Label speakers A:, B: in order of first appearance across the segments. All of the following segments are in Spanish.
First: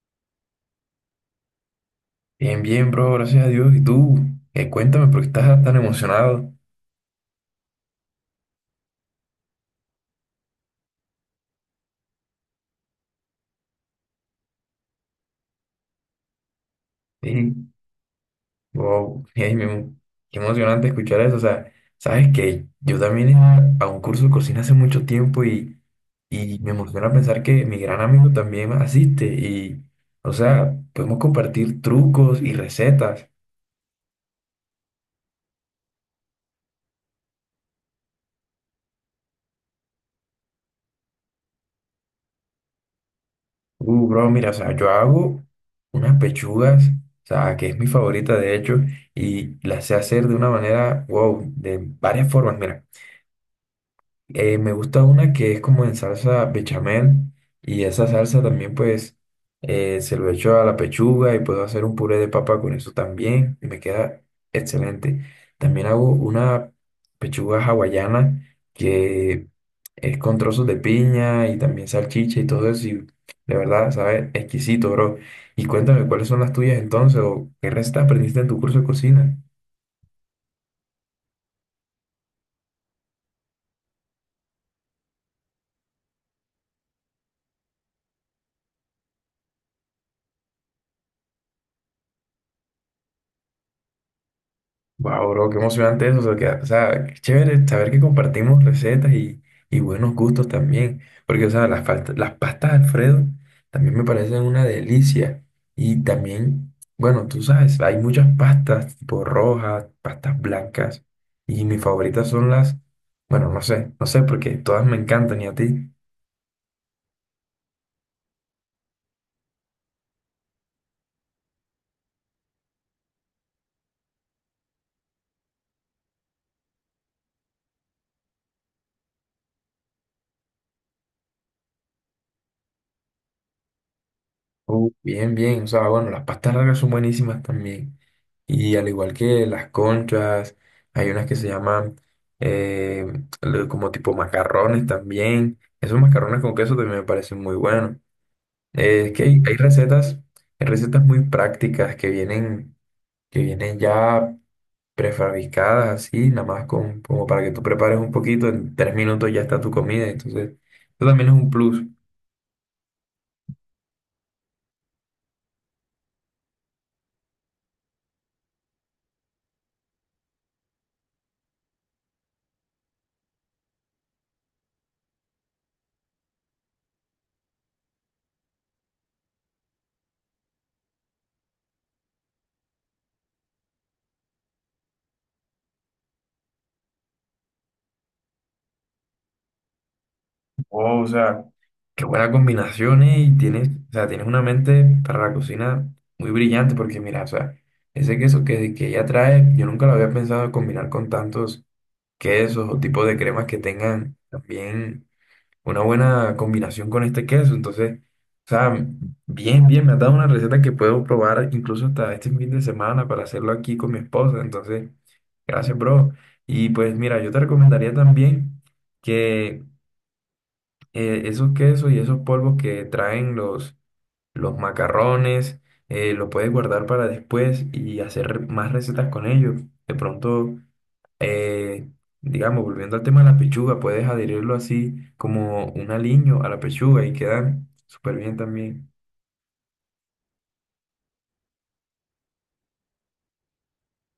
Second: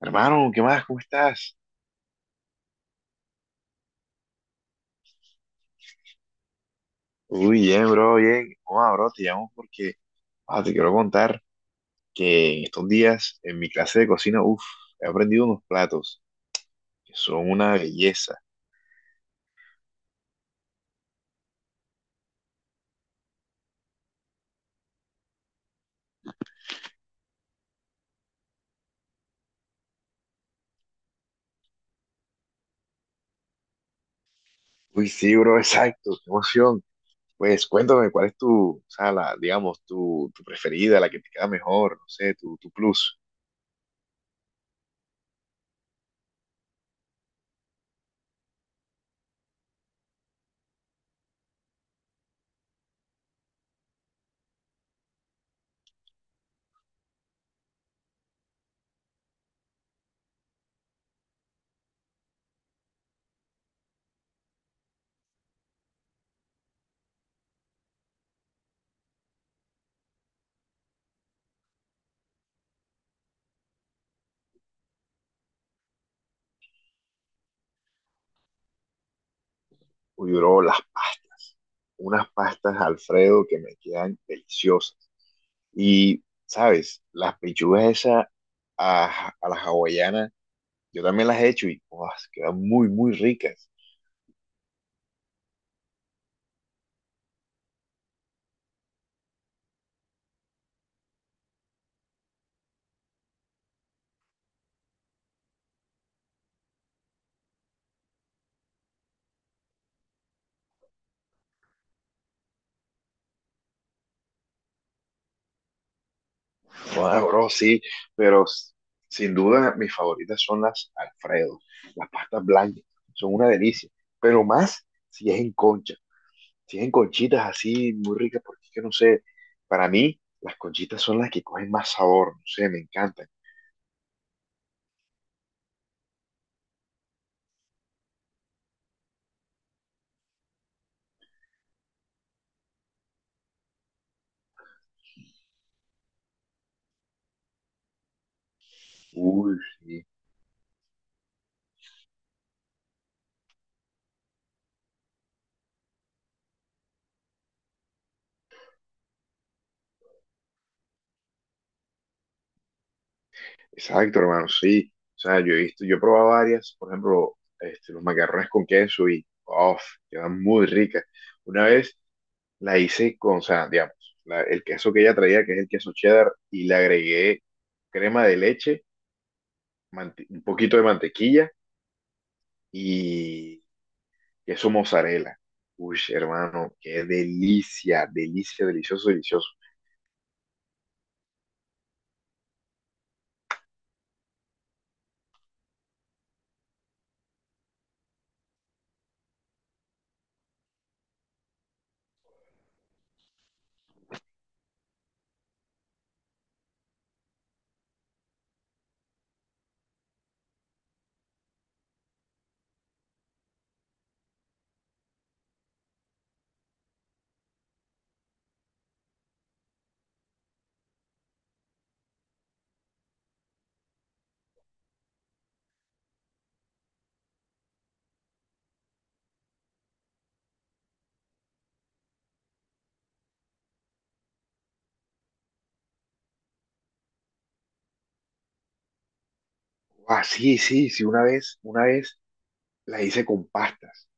A: Hermano, ¿qué más? ¿Cómo estás?
B: Bien, bien, bro, gracias a Dios. ¿Y tú? Cuéntame, ¿por qué estás tan emocionado?
A: Uy, bien, bro, bien. Hola, bro, te llamo porque te quiero contar que en estos días en mi clase de cocina, uff, he aprendido unos platos que son
B: Sí,
A: una belleza.
B: wow, ey, qué emocionante escuchar eso. O sea, sabes que yo también iba a un curso de cocina hace mucho tiempo y me emociona pensar que mi gran amigo también asiste. Y, o sea, podemos compartir trucos y recetas.
A: Uy, sí, bro, exacto, qué emoción. Pues cuéntame, ¿cuál es tu, o sea, la, digamos, tu preferida, la que te queda mejor, no sé, tu plus?
B: Bro, mira, o sea, yo hago unas pechugas, o sea, que es mi favorita de hecho, y las sé hacer de una manera, wow, de varias formas. Mira. Me gusta una que es como en salsa bechamel y esa salsa también pues se lo echo a la pechuga y puedo hacer un puré de papa con eso también y me queda excelente. También hago una pechuga hawaiana que es con trozos de piña y también salchicha y todo eso y de verdad sabe exquisito, bro. Y cuéntame cuáles son las tuyas entonces o qué recetas aprendiste en tu curso de cocina.
A: Uy, bro, las pastas. Unas pastas Alfredo que me quedan deliciosas. Y ¿sabes? Las pechugas esas a la hawaiana yo también las he hecho, y ¡guau!, quedan muy, muy ricas.
B: Wow, bro, qué emocionante eso. O sea, que, o sea, qué chévere saber que compartimos recetas y buenos gustos también. Porque, o sea, las, las pastas Alfredo también me parecen una delicia. Y también, bueno, tú sabes, hay muchas pastas, tipo rojas, pastas blancas. Y mis favoritas son las, bueno, no sé, porque todas me encantan y a ti.
A: Wow, bro, sí, pero sin duda mis favoritas son las Alfredo, las pastas blancas, son una delicia, pero más si es en concha, si es en conchitas así muy ricas, porque es que no sé, para mí las conchitas son las que cogen más sabor, no sé, me encantan.
B: Bien, bien. O sea, bueno, las pastas largas son buenísimas también. Y al igual que las conchas, hay unas que se llaman eh, como tipo macarrones también. Esos macarrones con queso también me parecen muy buenos. Es que
A: Uy, sí,
B: hay recetas muy prácticas que vienen ya prefabricadas así, nada más con, como para que tú prepares un poquito, en tres minutos ya está tu comida. Entonces, eso también es un plus.
A: exacto, hermano, sí. O sea, yo he visto, yo he probado varias, por ejemplo, este, los macarrones con queso y, uff, quedan muy ricas. Una vez la hice con, o sea, digamos, el queso que ella traía, que es el queso cheddar, y le agregué crema de leche, un poquito de mantequilla y queso mozzarella. Uy, hermano, qué delicia, delicia, delicioso, delicioso.
B: Oh, o sea. Qué buenas combinaciones y tienes, o sea, tienes una mente para la cocina muy brillante, porque mira, o sea, ese queso que ella trae, yo nunca lo había pensado combinar con tantos quesos o tipos de cremas que tengan también una buena combinación con este queso. Entonces, o sea, bien, bien, me has dado una receta que puedo probar incluso hasta este fin de semana para hacerlo aquí con mi esposa. Entonces, gracias, bro. Y pues mira, yo te recomendaría también que esos quesos y esos polvos que traen los macarrones, los puedes guardar para después y hacer más recetas con ellos. De pronto, eh, digamos, volviendo al tema de la pechuga, puedes adherirlo así como un aliño a la pechuga y quedan súper bien también.
A: Ah, sí, sí, sí, una vez la hice con pastas.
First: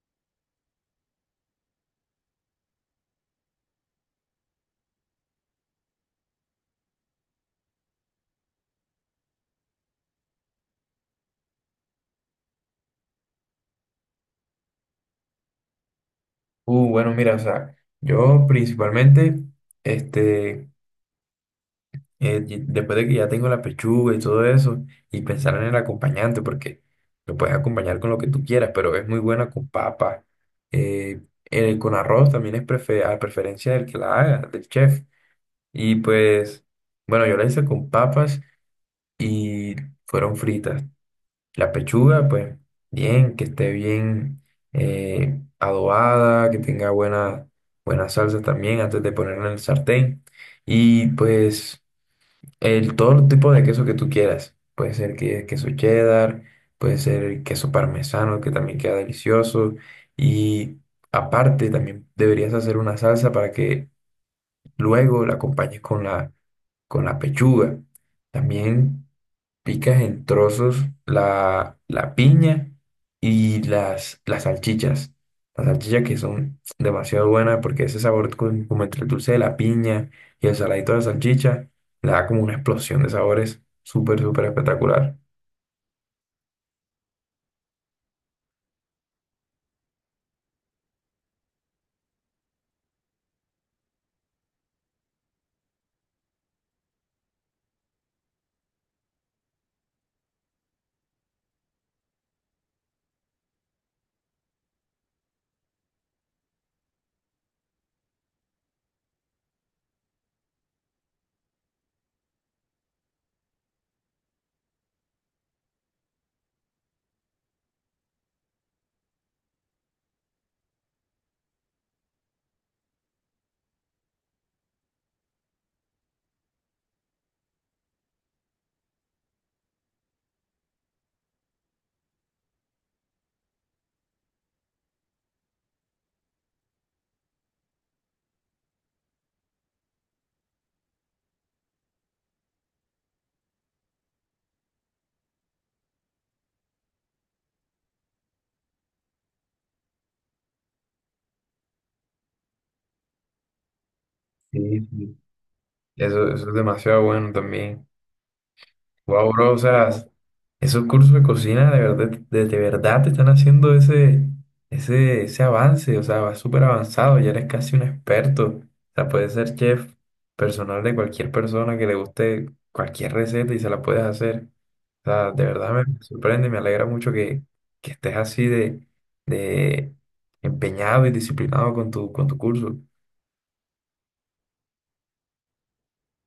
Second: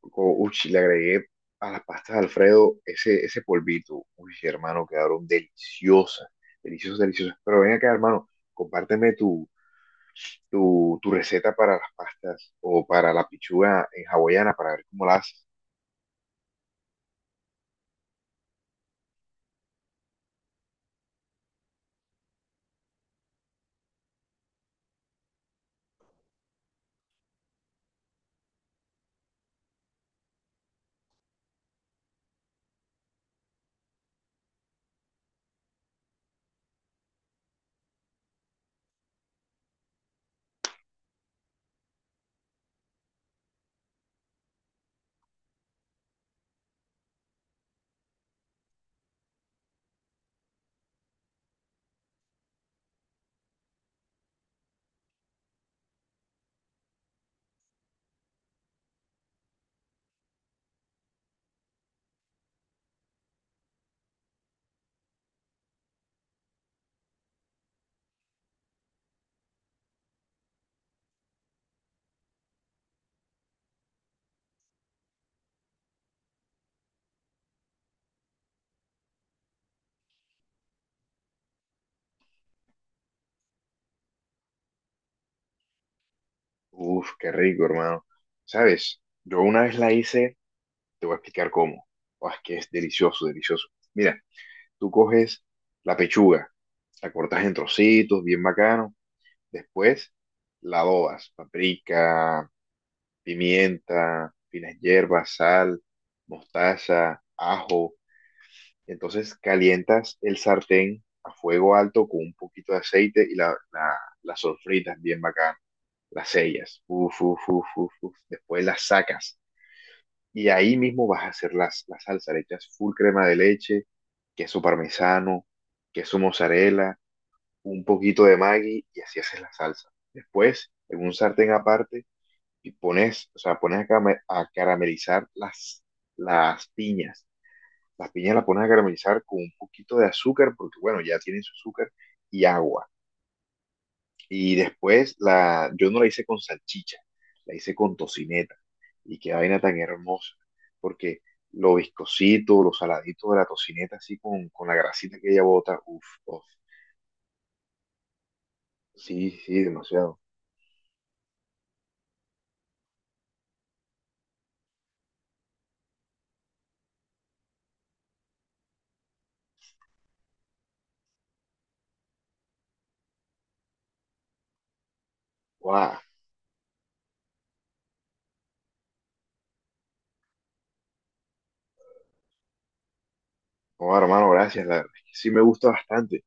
A: Uy, le agregué a las pastas de Alfredo ese polvito. Uy, hermano, quedaron deliciosas, deliciosas, deliciosas. Pero ven acá, hermano, compárteme tu receta para las pastas o para la pichuga en hawaiana para ver cómo la haces.
B: Bueno, mira, o sea, yo principalmente, este... y después de que ya tengo la pechuga y todo eso, y pensar en el acompañante, porque lo puedes acompañar con lo que tú quieras, pero es muy buena con papa. Eh, con arroz también es a preferencia del que la haga, del chef. Y pues, bueno, yo la hice con papas y fueron fritas. La pechuga, pues, bien, que esté bien adobada, que tenga buena salsa también antes de ponerla en el sartén. Y pues... todo el tipo de queso que tú quieras. Puede ser que, queso cheddar, puede ser queso parmesano, que también queda delicioso. Y aparte, también deberías hacer una salsa para que luego la acompañes con con la pechuga. También. Picas en trozos la piña y las salchichas. Las salchichas que son demasiado buenas porque ese sabor como entre el dulce de la piña y el saladito de la salchicha le da como una explosión de sabores súper, súper espectacular.
A: Uf, qué rico, hermano. ¿Sabes? Yo una vez la hice, te voy a explicar cómo. Oh, es que es delicioso, delicioso. Mira, tú coges la pechuga, la cortas en trocitos, bien bacano. Después la adobas: paprika, pimienta, finas hierbas, sal, mostaza, ajo. Entonces calientas el sartén a fuego alto con un poquito de aceite y la sofritas bien bacán, las sellas, uf, uf, uf, uf, uf. Después las sacas y ahí mismo vas a hacer la salsa, le echas full crema de leche, queso parmesano, queso mozzarella, un poquito de Maggi, y así haces la salsa. Después, en un sartén aparte, y pones, o sea, pones a, a caramelizar las piñas, la piña la pones a caramelizar con un poquito de azúcar, porque bueno, ya tiene su azúcar y agua. Y después la, yo no la hice con salchicha, la hice con tocineta. Y qué vaina tan hermosa, porque lo viscosito, lo saladito de la tocineta, así con la
B: Sí, sí.
A: grasita que ella bota, uff, uff.
B: Eso es demasiado bueno también.
A: Sí,
B: Wow, bro, o
A: sí,
B: sea,
A: demasiado.
B: esos cursos de cocina de verdad, de verdad te están haciendo ese avance, o sea, vas súper avanzado, ya eres casi un experto, o sea, puedes ser chef personal de cualquier persona que le guste cualquier receta y se la puedes hacer, o sea, de verdad me
A: Wow,
B: sorprende, me alegra mucho que estés así de empeñado y disciplinado con tu curso.
A: wow, hermano, gracias, la verdad es que sí me gusta bastante.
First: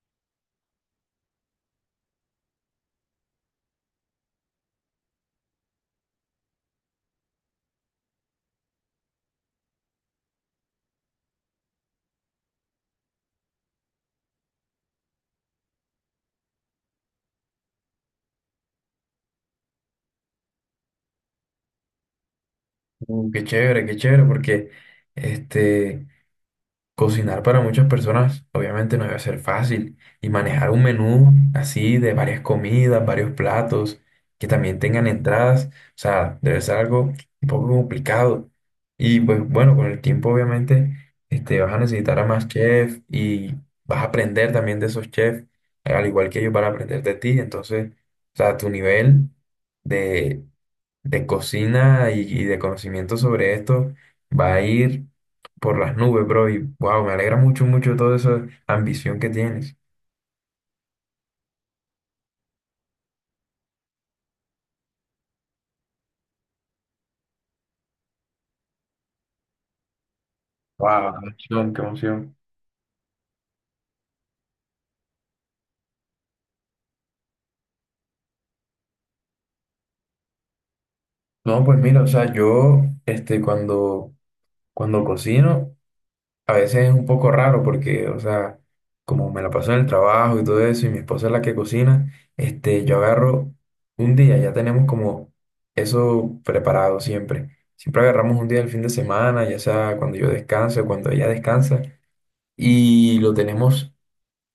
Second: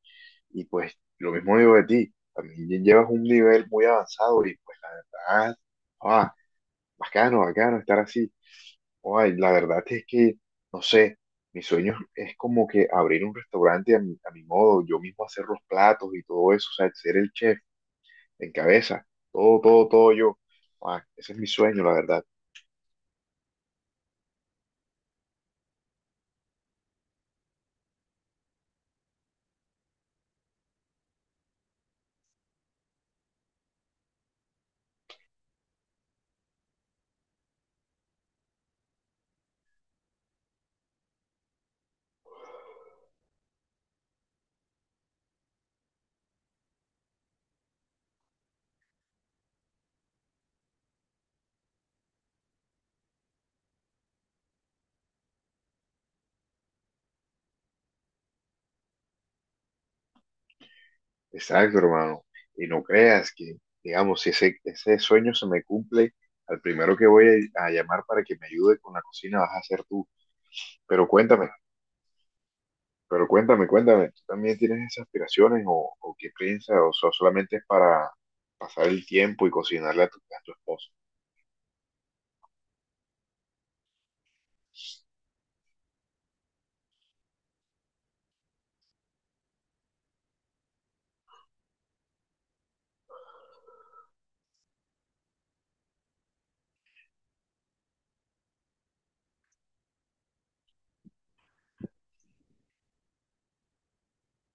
A: Y pues lo mismo digo de ti, también llevas un nivel muy avanzado y pues la verdad, wow, bacano, bacano estar así. Ay, la verdad es que, no sé, mi sueño es como que abrir un restaurante a a mi modo, yo mismo hacer los platos y todo eso, o sea, ser el chef en cabeza, todo, todo, todo yo. Ah, ese es mi sueño, la verdad.
B: Qué chévere, qué chévere, porque este... Cocinar para muchas personas obviamente no debe ser fácil y manejar un menú así de varias comidas, varios platos que también tengan entradas, o sea, debe ser algo un poco complicado. Y pues bueno, con el tiempo obviamente vas a necesitar a más chefs y vas a aprender también de esos chefs, al igual que ellos van a aprender de ti. Entonces, o sea, tu nivel de cocina y de conocimiento sobre esto va a ir por las nubes, bro. Y wow, me alegra mucho, mucho toda esa ambición que tienes.
A: Exacto, hermano. Y no creas que, digamos, si ese sueño se me cumple, al primero que voy a llamar para que me ayude con la cocina vas a ser tú. Pero
B: Wow,
A: cuéntame,
B: qué emoción, qué emoción.
A: Pero cuéntame, cuéntame, ¿tú también tienes esas aspiraciones o qué piensas? ¿O solamente es para pasar el tiempo y cocinarle a a tu esposo?
B: No, pues mira, o sea, yo, este, cuando cocino. A veces es un poco raro porque, o sea, como me la paso en el trabajo y todo eso, y mi esposa es la que cocina, este, yo agarro un día, ya tenemos como eso preparado siempre. Siempre agarramos un día del fin de semana, ya sea cuando yo descanso, cuando ella descansa, y lo tenemos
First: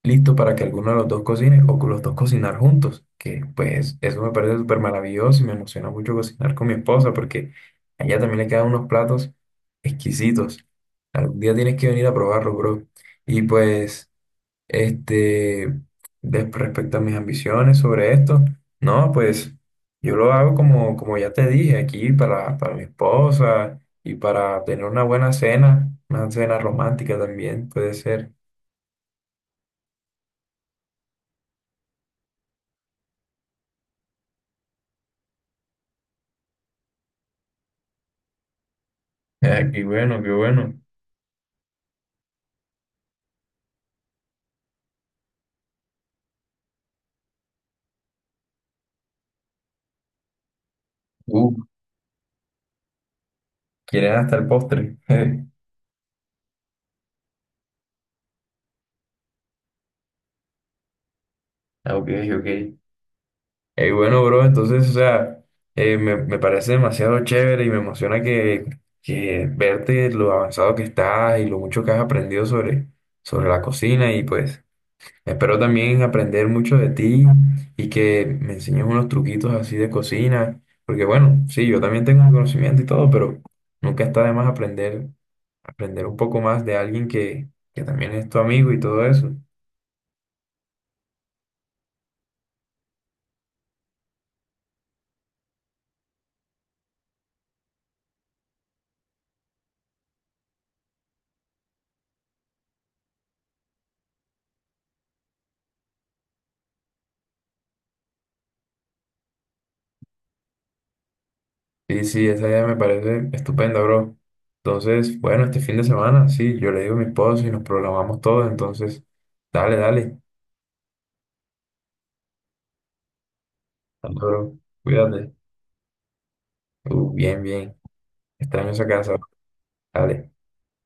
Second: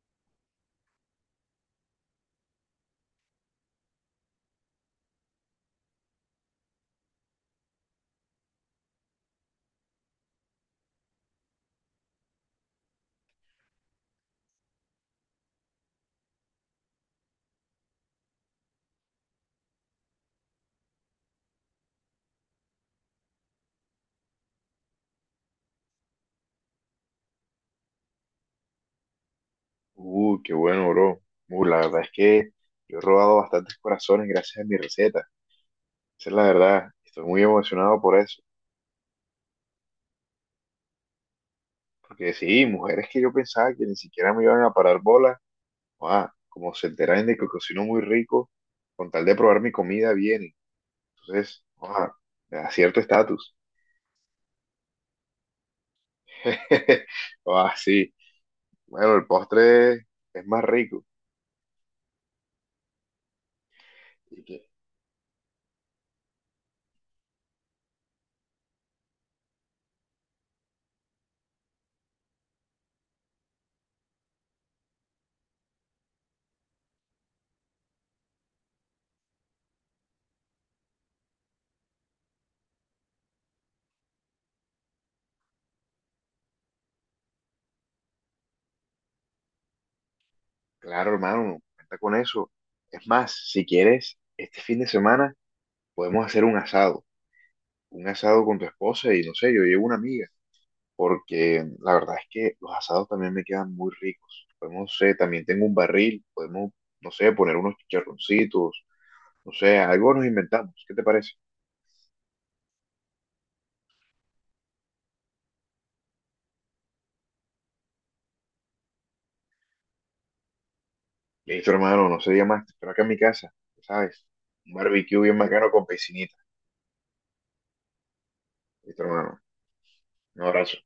B: listo para que alguno de los dos cocine o que los dos cocinar juntos, que pues eso me parece súper maravilloso y me emociona mucho cocinar con mi esposa porque a ella también le quedan unos platos exquisitos. Algún día tienes que venir a probarlo, bro. Y pues, este, respecto a mis ambiciones sobre esto, no, pues yo lo hago como, como ya te dije, aquí para mi esposa y para tener una buena cena, una cena romántica también puede ser.
A: Qué bueno, bro. La verdad es que yo he robado bastantes corazones gracias a mi receta. Esa es la verdad. Estoy muy emocionado por eso.
B: Ah, qué bueno, qué bueno.
A: Porque sí, mujeres que yo pensaba que ni siquiera me iban a parar bola, ah, como se enteran de que cocino muy rico, con tal de probar mi comida vienen.
B: Uh,
A: Entonces, ah, me da cierto estatus.
B: Quieren hasta el postre.
A: Ah, sí. Bueno, el postre es más rico.
B: Ah, ok, ok. Bueno,
A: Y
B: bro,
A: que,
B: entonces, o sea, me parece demasiado chévere y me emociona que verte lo avanzado que estás y lo mucho que has aprendido sobre la cocina y pues espero también aprender mucho de ti y que me enseñes unos truquitos así de cocina, porque bueno, sí, yo también tengo un conocimiento y todo, pero nunca está de más aprender, aprender un poco más de alguien que también es tu amigo y todo eso.
A: claro, hermano, cuenta con eso. Es más, si quieres, este fin de semana podemos hacer un asado. Un asado con tu esposa y no sé, yo llevo una amiga. Porque la verdad es que los asados también me quedan muy ricos. Podemos, no sé, también tengo un barril. Podemos, no sé, poner unos chicharroncitos. No sé, algo nos inventamos. ¿Qué te parece?
B: Sí, sí, esa idea me parece estupenda, bro. Entonces, bueno, este fin de semana, sí, yo le digo a mi esposo y nos programamos todos, entonces, dale, dale.
A: Listo, hermano, no se diga más. Te espero acá en mi casa, ya
B: Dale,
A: ¿sabes?
B: bro,
A: Un barbecue
B: cuídate.
A: bien bacano con piscinita.
B: Bien, bien, extraño esa
A: Listo,
B: casa,
A: hermano.
B: dale.
A: Un abrazo.